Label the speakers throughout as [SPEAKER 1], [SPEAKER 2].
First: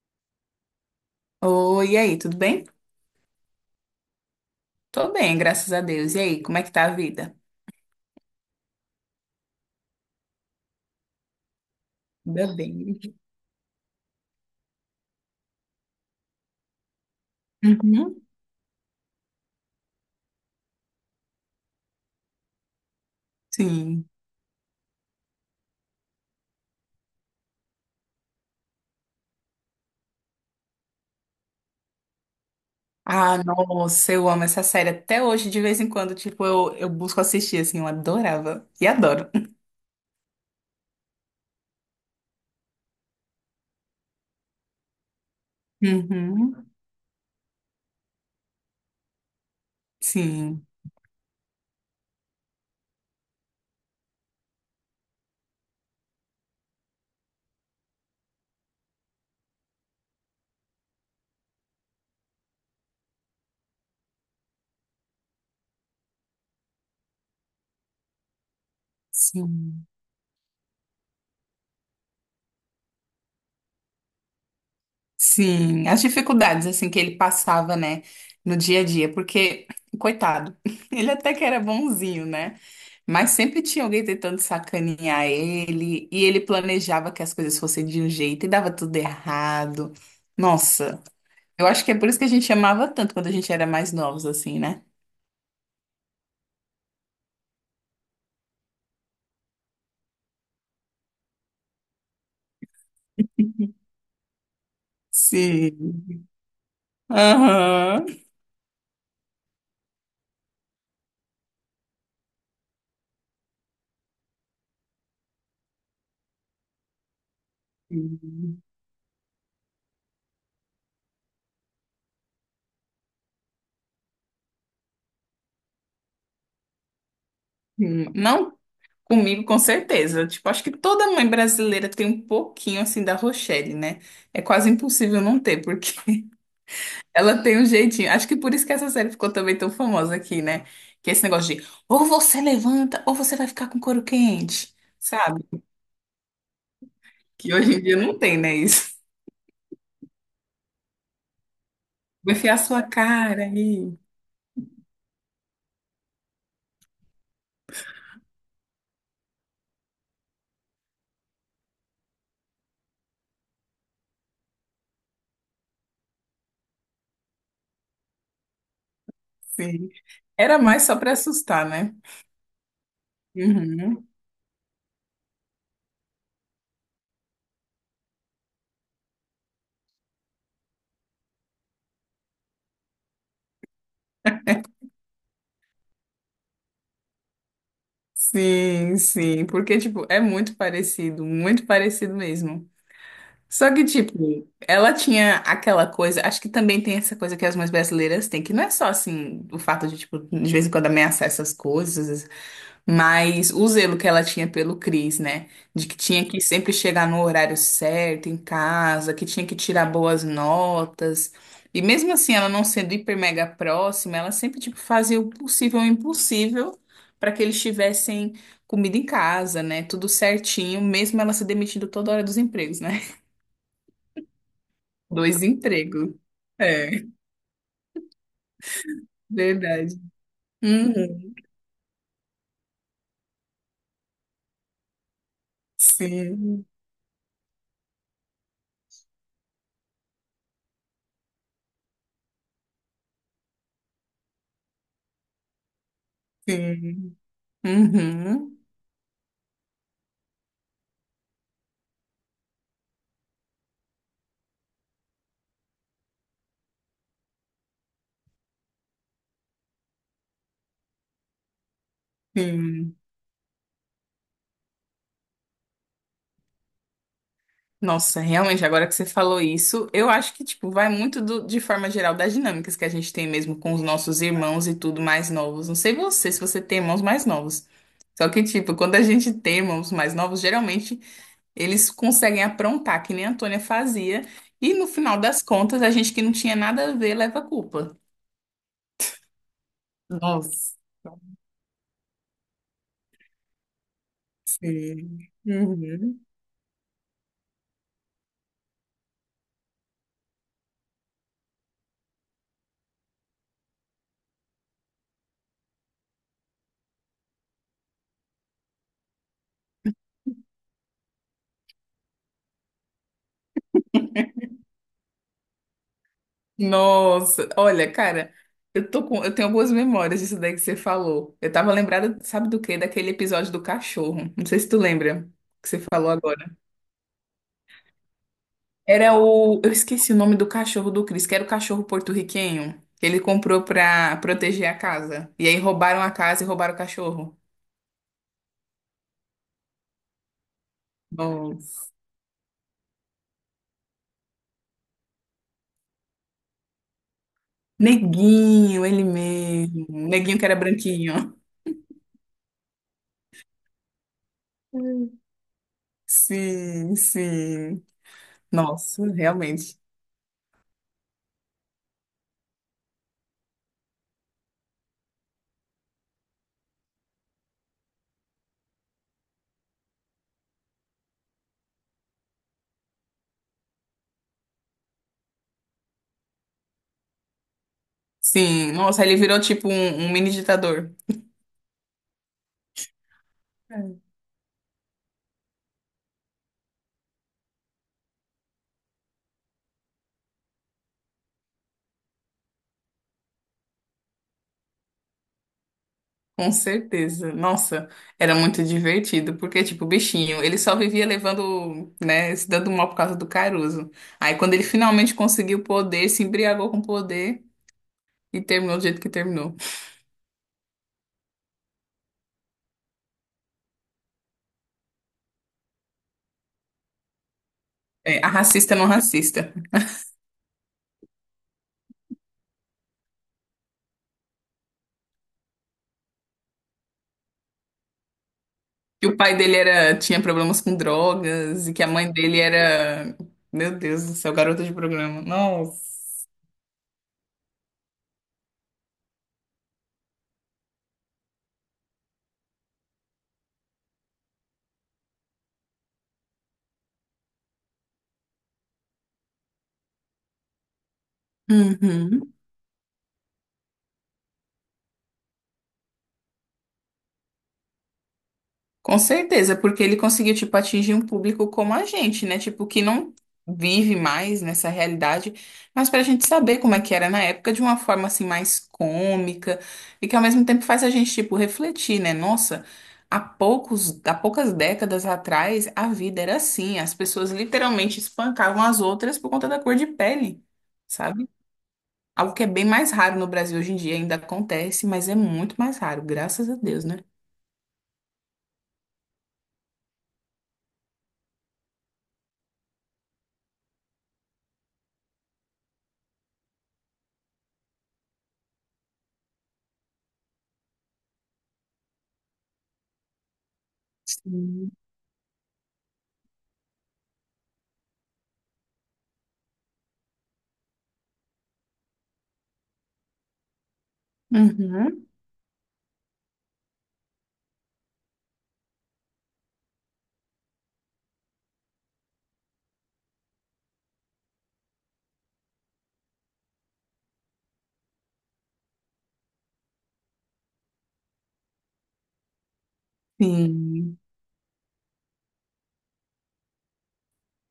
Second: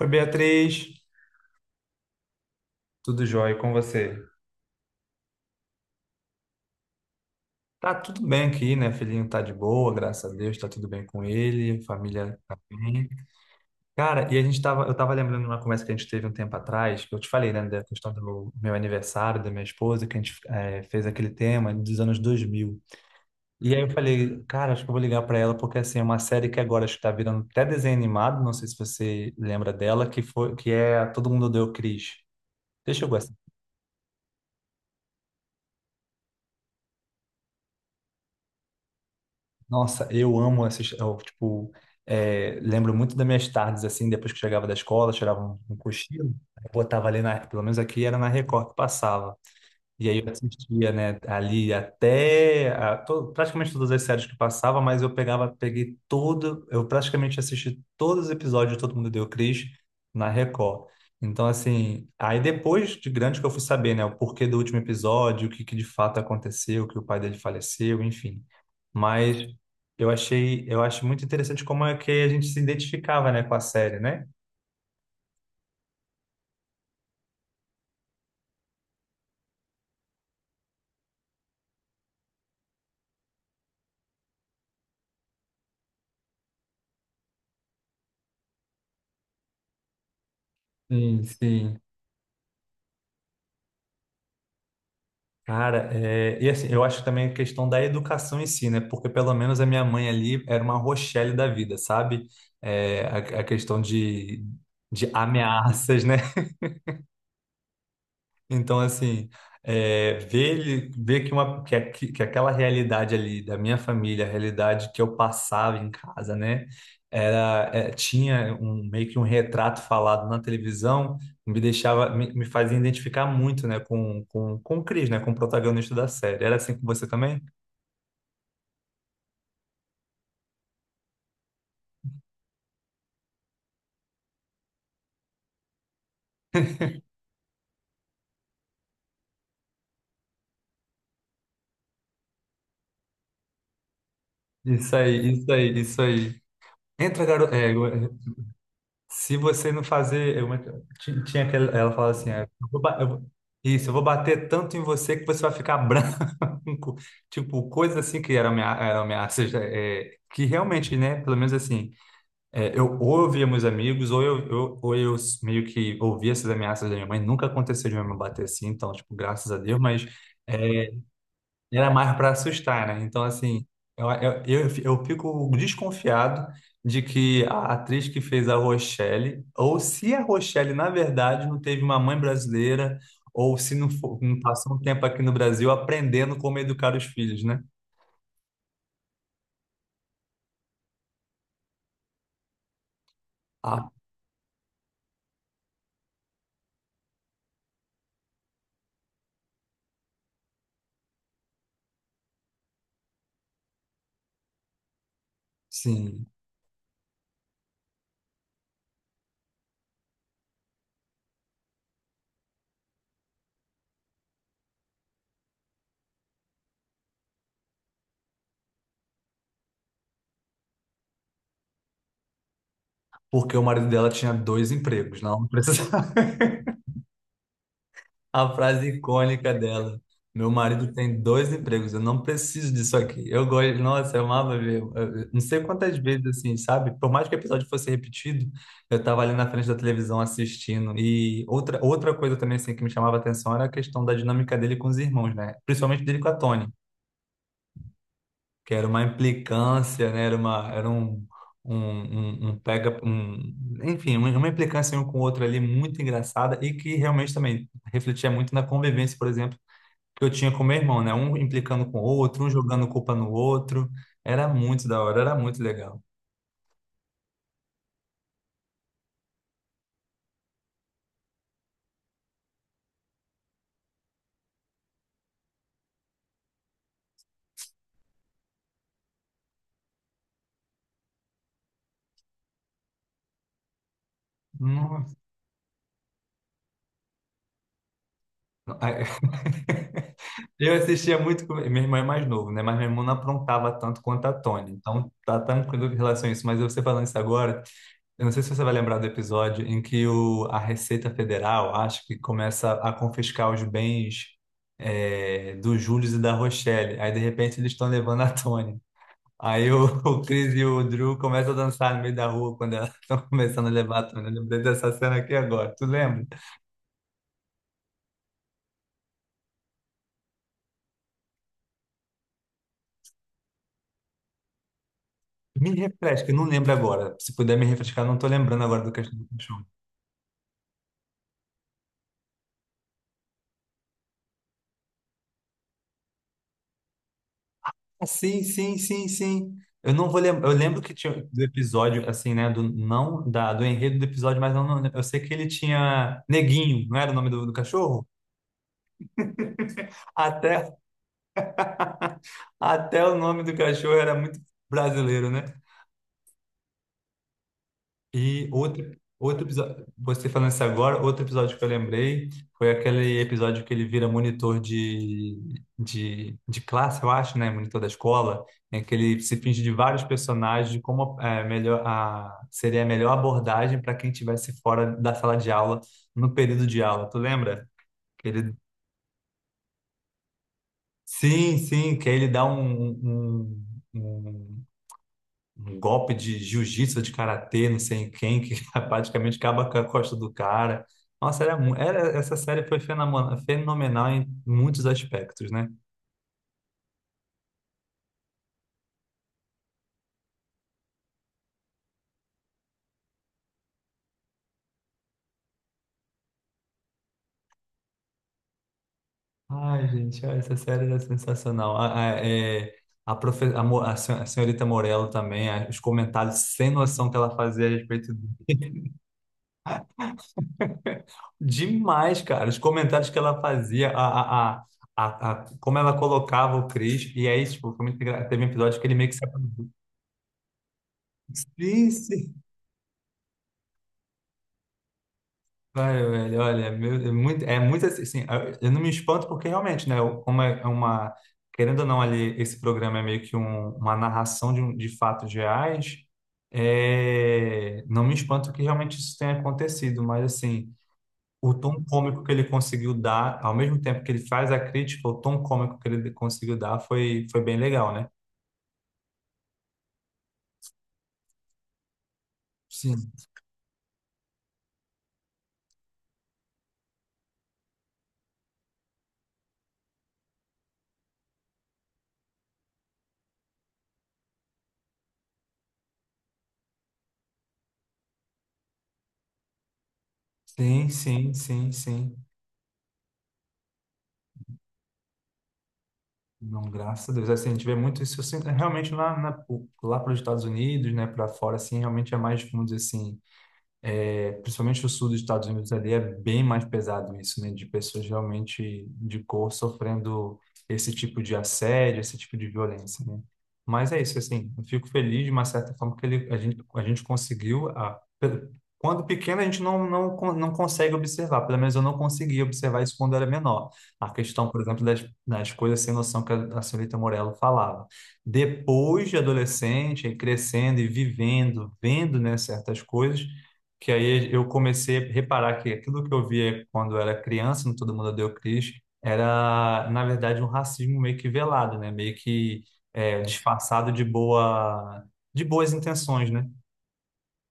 [SPEAKER 1] Oi, Beatriz.
[SPEAKER 2] Oi, e aí, tudo bem?
[SPEAKER 1] Tudo jóia e com você?
[SPEAKER 2] Tô bem, graças a Deus. E aí, como é que tá a vida?
[SPEAKER 1] Tá tudo bem aqui, né? Filhinho tá de boa, graças a Deus, tá tudo bem com ele, família tá
[SPEAKER 2] Ainda bem.
[SPEAKER 1] bem. Cara, e eu tava lembrando de uma conversa que a gente teve um tempo atrás, que eu te falei, né, da questão do
[SPEAKER 2] Uhum.
[SPEAKER 1] meu aniversário, da minha esposa, que a gente fez aquele tema dos anos 2000. E aí eu
[SPEAKER 2] Sim.
[SPEAKER 1] falei, cara, acho que eu vou ligar pra ela, porque assim, é uma série que agora acho que tá virando até desenho animado, não sei se você lembra dela, que foi, que é Todo Mundo Odeia o Chris. Você chegou a
[SPEAKER 2] Ah, nossa, eu amo essa série até hoje, de vez em quando, tipo, eu busco assistir, assim, eu adorava. E adoro.
[SPEAKER 1] Nossa, eu amo essas, eu, tipo, lembro muito das minhas tardes, assim, depois que chegava da escola, tirava um cochilo,
[SPEAKER 2] Uhum.
[SPEAKER 1] eu botava ali, pelo menos aqui era na Record que passava. E aí eu
[SPEAKER 2] Sim,
[SPEAKER 1] assistia, né, ali praticamente todas as séries que passava, mas eu praticamente assisti todos os episódios de Todo Mundo Deu Cris na Record. Então, assim, aí depois de grande que eu fui saber, né, o porquê do último episódio, o que que de fato aconteceu, que o pai dele faleceu, enfim. Mas
[SPEAKER 2] sim.
[SPEAKER 1] eu achei, eu acho muito interessante como é que a gente se identificava, né, com a série, né?
[SPEAKER 2] Sim, as dificuldades assim que ele passava, né, no dia a dia, porque coitado, ele até que era bonzinho, né? Mas sempre tinha alguém tentando sacanear ele, e ele planejava que as coisas fossem de um jeito e dava tudo errado. Nossa,
[SPEAKER 1] Sim,
[SPEAKER 2] eu
[SPEAKER 1] sim.
[SPEAKER 2] acho que é por isso que a gente amava tanto quando a gente era mais novos assim, né?
[SPEAKER 1] Cara, é, e assim, eu acho também a questão da educação em si, né? Porque pelo menos a minha mãe ali era uma Rochelle da vida, sabe? É, a questão de ameaças,
[SPEAKER 2] Sim.
[SPEAKER 1] né?
[SPEAKER 2] Aham.
[SPEAKER 1] Então, assim, ver que, que aquela realidade ali da minha família, a realidade que eu passava em casa, né? Era, é, tinha
[SPEAKER 2] Sim.
[SPEAKER 1] um, meio que um retrato falado na televisão, me deixava, me fazia identificar muito, né? Com o Chris, né? Com o protagonista da série. Era assim com você também?
[SPEAKER 2] Não. Comigo, com certeza. Tipo, acho que toda mãe brasileira tem um pouquinho assim da Rochelle, né? É quase impossível não ter, porque ela tem um jeitinho. Acho que por isso que essa série ficou também tão famosa aqui, né? Que é esse negócio de ou você levanta ou você vai ficar com couro quente,
[SPEAKER 1] Isso aí,
[SPEAKER 2] sabe?
[SPEAKER 1] isso aí, isso aí. Entra,
[SPEAKER 2] Que
[SPEAKER 1] garoto.
[SPEAKER 2] hoje em dia não tem, né? Isso.
[SPEAKER 1] Se você não fazer. Tinha aquela, ela fala assim:
[SPEAKER 2] Vai enfiar a
[SPEAKER 1] eu vou
[SPEAKER 2] sua
[SPEAKER 1] ba- eu vou-
[SPEAKER 2] cara
[SPEAKER 1] Isso, eu
[SPEAKER 2] aí.
[SPEAKER 1] vou bater tanto em você que você vai ficar branco. Tipo, coisas assim que eram ameaças. Que realmente, né? Pelo menos assim, ou eu via meus amigos, ou eu meio que ouvia essas ameaças da minha mãe. Nunca aconteceu de minha mãe bater assim, então, tipo, graças a Deus,
[SPEAKER 2] Sim.
[SPEAKER 1] mas.
[SPEAKER 2] Era
[SPEAKER 1] é,
[SPEAKER 2] mais só pra assustar,
[SPEAKER 1] Era
[SPEAKER 2] né?
[SPEAKER 1] mais para assustar, né? Então, assim,
[SPEAKER 2] Uhum.
[SPEAKER 1] eu fico desconfiado de que a atriz que fez a Rochelle, ou se a Rochelle, na verdade, não teve uma mãe brasileira, ou se não, não passou um tempo aqui no Brasil aprendendo como educar os filhos, né?
[SPEAKER 2] Sim, sim. Porque, tipo, é muito parecido mesmo. Só que,
[SPEAKER 1] Ah,
[SPEAKER 2] tipo, ela tinha aquela coisa, acho que também tem essa coisa que as mães brasileiras têm, que não é só assim, o fato de, tipo, de vez em quando ameaçar essas coisas, mas o zelo que ela tinha pelo Cris, né? De que tinha
[SPEAKER 1] sim.
[SPEAKER 2] que sempre chegar no horário certo, em casa, que tinha que tirar boas notas. E mesmo assim, ela não sendo hiper mega próxima, ela sempre, tipo, fazia o possível e o impossível para que eles tivessem comida em casa, né? Tudo certinho, mesmo ela se demitindo toda hora dos empregos, né?
[SPEAKER 1] Porque o marido dela tinha dois empregos,
[SPEAKER 2] Dois
[SPEAKER 1] não precisa.
[SPEAKER 2] empregos. É,
[SPEAKER 1] A frase icônica
[SPEAKER 2] verdade.
[SPEAKER 1] dela. Meu marido tem
[SPEAKER 2] Uhum.
[SPEAKER 1] dois empregos, eu não preciso disso aqui. Eu gosto, nossa, eu amava ver. Eu Não sei quantas vezes, assim,
[SPEAKER 2] Sim,
[SPEAKER 1] sabe? Por mais que o episódio fosse repetido, eu tava ali na frente da televisão assistindo. E outra, outra coisa também, assim, que me chamava a atenção era a questão da dinâmica dele com os irmãos, né? Principalmente dele com a Tony,
[SPEAKER 2] sim. Uhum,
[SPEAKER 1] que era uma implicância, né? Era uma, era um, um, um, um pega, um, enfim, uma implicância um com o outro ali muito engraçada e que realmente também refletia muito na convivência, por exemplo que eu tinha com meu irmão, né? Um implicando com o outro, um jogando
[SPEAKER 2] sim.
[SPEAKER 1] culpa no outro. Era muito da hora, era muito legal.
[SPEAKER 2] Nossa, realmente, agora que você falou isso, eu acho que, tipo, vai muito do- de forma geral das dinâmicas que a gente tem mesmo com os nossos irmãos e tudo mais novos. Não sei você, se você tem irmãos mais novos. Só que, tipo, quando a gente tem irmãos mais novos, geralmente eles conseguem aprontar, que nem a Antônia fazia, e no
[SPEAKER 1] Nossa.
[SPEAKER 2] final das contas, a gente que não tinha nada a ver leva a culpa.
[SPEAKER 1] Ai, eu
[SPEAKER 2] Nossa.
[SPEAKER 1] assistia muito com... Meu irmão é mais novo, né? Mas meu irmão não aprontava tanto quanto a Tony. Então,
[SPEAKER 2] Sim.
[SPEAKER 1] tá tranquilo em
[SPEAKER 2] Uhum.
[SPEAKER 1] relação a isso. Mas você falando isso agora, eu não sei se você vai lembrar do episódio em que o... a Receita Federal, acho que começa a confiscar os bens... do Júlio e da Rochelle. Aí, de repente, eles estão levando a Tony. Aí o, o Chris e o Drew começam a dançar no meio da rua quando elas estão começando a levar a Tony. Eu lembrei dessa cena aqui agora. Tu lembra?
[SPEAKER 2] Nossa, olha, cara, eu tenho algumas memórias disso daí que você falou. Eu tava lembrada, sabe do quê? Daquele episódio do cachorro. Não sei se tu lembra que
[SPEAKER 1] Me
[SPEAKER 2] você falou
[SPEAKER 1] refresca, eu não
[SPEAKER 2] agora.
[SPEAKER 1] lembro agora. Se puder me refrescar, eu não tô lembrando agora do
[SPEAKER 2] Era
[SPEAKER 1] Castelo do
[SPEAKER 2] o,
[SPEAKER 1] Chão.
[SPEAKER 2] eu esqueci o nome do cachorro do Chris, que era o cachorro porto-riquenho que ele comprou pra proteger a casa. E aí roubaram a casa e roubaram o cachorro.
[SPEAKER 1] Ah, sim, sim, sim, sim. Eu não vou lembrar. Eu lembro que tinha do
[SPEAKER 2] Nossa.
[SPEAKER 1] episódio, assim, né? Do, não da, do enredo do episódio, mas eu, não, eu sei que ele tinha Neguinho, não era o nome do cachorro?
[SPEAKER 2] Neguinho, ele mesmo. Neguinho que
[SPEAKER 1] Até,
[SPEAKER 2] era branquinho.
[SPEAKER 1] até o nome do cachorro era muito
[SPEAKER 2] Hum.
[SPEAKER 1] brasileiro, né?
[SPEAKER 2] Sim, sim.
[SPEAKER 1] E outro,
[SPEAKER 2] Nossa,
[SPEAKER 1] outro
[SPEAKER 2] realmente.
[SPEAKER 1] episódio, você falando isso agora, outro episódio que eu lembrei foi aquele episódio que ele vira monitor de classe, eu acho, né? Monitor da escola, em que ele se finge de vários personagens, de como é, melhor, a, seria a melhor abordagem para quem estivesse fora da sala de aula, no período de aula. Tu lembra? Que ele,
[SPEAKER 2] Sim, nossa, ele virou tipo um mini ditador.
[SPEAKER 1] sim, sim, que aí ele dá um, um
[SPEAKER 2] É.
[SPEAKER 1] um um golpe de jiu-jitsu, de karatê, não sei em quem, que praticamente acaba com a costa do cara. Nossa, essa série foi fenomenal em muitos aspectos, né?
[SPEAKER 2] Com certeza. Nossa, era muito divertido, porque, tipo, o bichinho, ele só vivia levando, né, se dando mal por causa do Caruso. Aí, quando ele finalmente conseguiu o poder, se embriagou com o poder e terminou do jeito que terminou.
[SPEAKER 1] Ai, gente, olha, essa série era sensacional. A, é, a, profe, a, mo- a sen- a senhorita Morello também, a- os comentários sem noção que ela fazia a respeito.
[SPEAKER 2] É, a racista não racista.
[SPEAKER 1] Demais, cara, os comentários que ela fazia, como ela colocava o Chris, e aí, tipo, foi teve um episódio que ele
[SPEAKER 2] Que
[SPEAKER 1] meio que
[SPEAKER 2] o
[SPEAKER 1] se
[SPEAKER 2] pai dele
[SPEAKER 1] aproximou.
[SPEAKER 2] era, tinha problemas com drogas e que a
[SPEAKER 1] Sim,
[SPEAKER 2] mãe
[SPEAKER 1] sim.
[SPEAKER 2] dele era. Meu Deus do céu, garota de programa. Nossa.
[SPEAKER 1] Vai, velho, olha, é muito assim, assim, eu não me espanto porque realmente, né, como é uma, querendo ou não ali, esse programa é meio que uma narração de fatos reais, não me espanto que realmente isso tenha acontecido, mas assim, o tom cômico que
[SPEAKER 2] Uhum.
[SPEAKER 1] ele conseguiu dar, ao mesmo tempo que ele faz a crítica, o tom cômico que ele conseguiu dar foi, foi bem legal, né?
[SPEAKER 2] Com certeza, porque ele conseguiu, tipo, atingir um público como a gente, né? Tipo, que
[SPEAKER 1] Sim.
[SPEAKER 2] não vive mais nessa realidade, mas pra gente saber como é que era na época de uma forma, assim, mais cômica e que ao mesmo tempo faz a gente, tipo, refletir, né? Nossa, há poucos, há poucas décadas atrás a vida era assim, as pessoas literalmente espancavam as outras por conta da cor de pele,
[SPEAKER 1] Sim,
[SPEAKER 2] sabe?
[SPEAKER 1] sim, sim, sim.
[SPEAKER 2] Algo que é bem mais raro no Brasil hoje em dia, ainda acontece, mas é muito mais raro, graças a
[SPEAKER 1] Não,
[SPEAKER 2] Deus, né?
[SPEAKER 1] graças a Deus. Assim, a gente vê muito isso assim, realmente lá, na, lá para os Estados Unidos, né, para fora, assim, realmente é mais, vamos dizer assim. É, principalmente o sul dos Estados Unidos ali é bem mais pesado isso, né? De pessoas realmente de cor sofrendo esse tipo de assédio, esse tipo de violência, né? Mas é isso, assim, eu
[SPEAKER 2] Sim.
[SPEAKER 1] fico feliz de uma certa forma que ele, a gente conseguiu, quando pequeno a gente não consegue observar, pelo menos eu não conseguia observar isso quando era menor. A questão, por exemplo, das,
[SPEAKER 2] Uhum.
[SPEAKER 1] das coisas sem noção que a senhorita Morello falava. Depois de adolescente, aí crescendo e vivendo, vendo, né, certas coisas, que aí eu comecei a reparar que aquilo que eu via quando eu era criança, no Todo Mundo Odeia o Chris, era, na verdade, um racismo meio que velado, né? Meio que disfarçado
[SPEAKER 2] Sim,
[SPEAKER 1] de boa, de boas intenções, né?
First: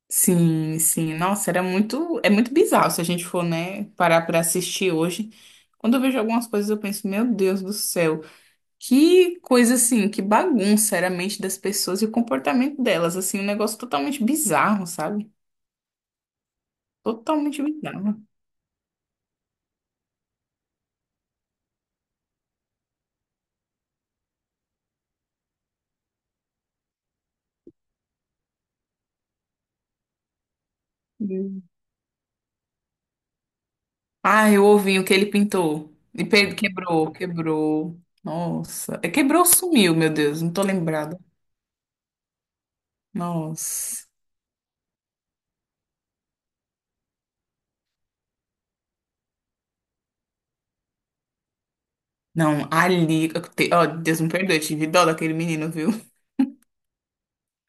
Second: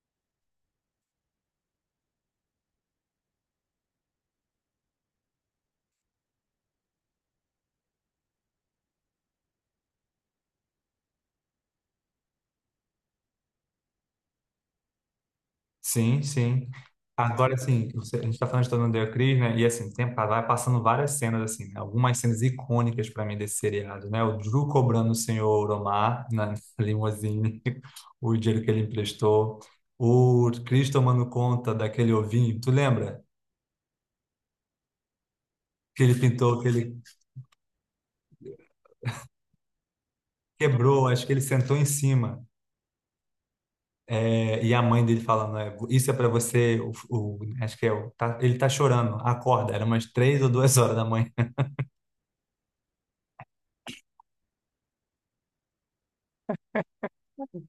[SPEAKER 2] sim, sim. Nossa, era muito, é muito bizarro se a gente for, né, parar para assistir hoje. Quando eu vejo algumas coisas, eu penso, meu Deus do céu, que coisa assim, que bagunça era a mente das pessoas e o comportamento delas, assim, um negócio totalmente bizarro, sabe?
[SPEAKER 1] Sim, sim. Agora,
[SPEAKER 2] Totalmente
[SPEAKER 1] assim,
[SPEAKER 2] bizarro.
[SPEAKER 1] a gente está falando de Todo Mundo Odeia o né? E, assim, tem, tá, vai passando várias cenas, assim, né? Algumas cenas icônicas para mim desse seriado, né? O Drew cobrando o senhor Omar na limousine, o dinheiro que ele emprestou. O Chris tomando
[SPEAKER 2] Hum.
[SPEAKER 1] conta daquele ovinho, tu lembra?
[SPEAKER 2] Ai, o ovinho que ele pintou
[SPEAKER 1] Que ele
[SPEAKER 2] e
[SPEAKER 1] pintou, que ele
[SPEAKER 2] quebrou, quebrou. Nossa, é, quebrou, sumiu, meu Deus, não tô
[SPEAKER 1] quebrou,
[SPEAKER 2] lembrada.
[SPEAKER 1] acho que ele sentou em cima.
[SPEAKER 2] Nossa.
[SPEAKER 1] E a mãe dele falando, isso é para você, acho que ele tá chorando, acorda, era umas 3 ou 2 horas da manhã.
[SPEAKER 2] Não, ali. Ó, Deus me perdoe, eu tive dó daquele menino, viu?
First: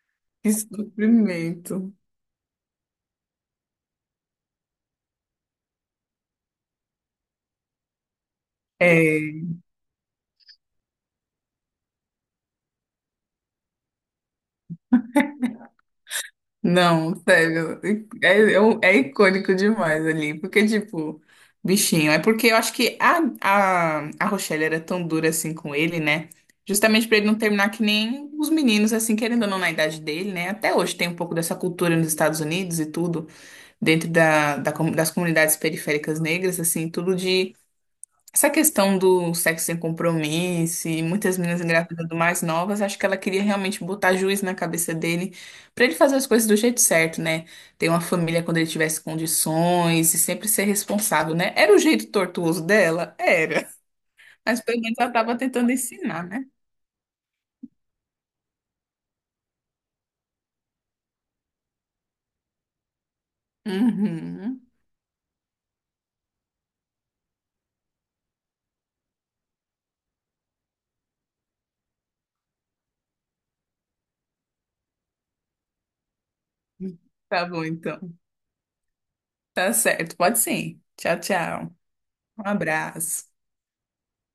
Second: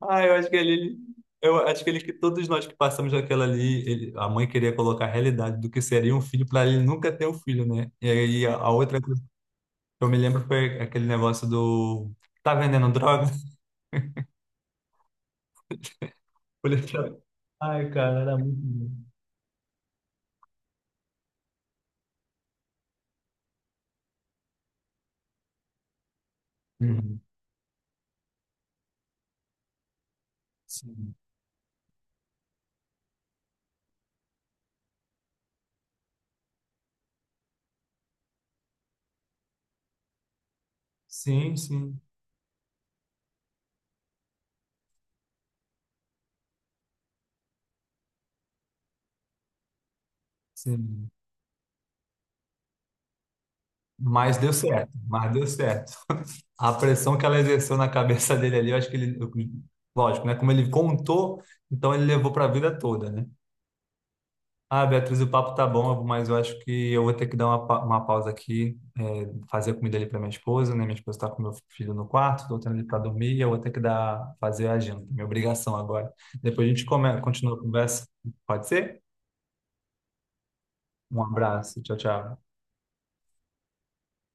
[SPEAKER 1] Ah,
[SPEAKER 2] Que
[SPEAKER 1] eu acho que
[SPEAKER 2] sofrimento.
[SPEAKER 1] ele que todos nós que passamos daquela ali, a mãe queria colocar a realidade do que seria um filho para ele nunca ter um filho, né? E aí a outra
[SPEAKER 2] É,
[SPEAKER 1] coisa que eu me lembro foi aquele negócio do tá vendendo droga?
[SPEAKER 2] não,
[SPEAKER 1] Policial.
[SPEAKER 2] sério.
[SPEAKER 1] Ai, cara, era
[SPEAKER 2] É,
[SPEAKER 1] muito
[SPEAKER 2] é, é
[SPEAKER 1] bom.
[SPEAKER 2] icônico demais ali. Porque, tipo, bichinho. É porque eu acho que a Rochelle era tão dura assim com ele, né? Justamente pra
[SPEAKER 1] Uhum.
[SPEAKER 2] ele não terminar que nem os meninos, assim, querendo ou não, na idade dele, né? Até hoje tem
[SPEAKER 1] Sim,
[SPEAKER 2] um pouco dessa cultura nos Estados Unidos e tudo, dentro das comunidades periféricas negras, assim, tudo de. Essa questão do sexo sem compromisso, e muitas
[SPEAKER 1] sim,
[SPEAKER 2] meninas
[SPEAKER 1] sim.
[SPEAKER 2] engravidando mais novas, acho que ela queria realmente botar juiz na cabeça dele, pra ele fazer as coisas do jeito certo, né? Ter uma família quando ele tivesse condições e sempre ser
[SPEAKER 1] Sim.
[SPEAKER 2] responsável, né? Era o jeito tortuoso dela? Era.
[SPEAKER 1] Mas deu
[SPEAKER 2] Mas pelo
[SPEAKER 1] certo,
[SPEAKER 2] menos ela
[SPEAKER 1] mas
[SPEAKER 2] tava
[SPEAKER 1] deu
[SPEAKER 2] tentando
[SPEAKER 1] certo.
[SPEAKER 2] ensinar, né?
[SPEAKER 1] A pressão que ela exerceu na cabeça dele ali, eu acho que ele, eu- lógico, né? Como ele contou, então ele levou para a vida toda, né?
[SPEAKER 2] Uhum.
[SPEAKER 1] Ah, Beatriz, o papo tá bom, mas eu acho que eu vou ter que dar uma pausa aqui, fazer a comida ali para minha esposa, né? Minha esposa tá com meu filho no quarto, tô tendo ele para dormir e eu vou ter que fazer a janta, minha obrigação agora. Depois a gente come,
[SPEAKER 2] Tá
[SPEAKER 1] continua a
[SPEAKER 2] bom,
[SPEAKER 1] conversa,
[SPEAKER 2] então.
[SPEAKER 1] pode ser?
[SPEAKER 2] Tá certo. Pode sim. Tchau,
[SPEAKER 1] Um
[SPEAKER 2] tchau.
[SPEAKER 1] abraço, tchau, tchau.
[SPEAKER 2] Um abraço.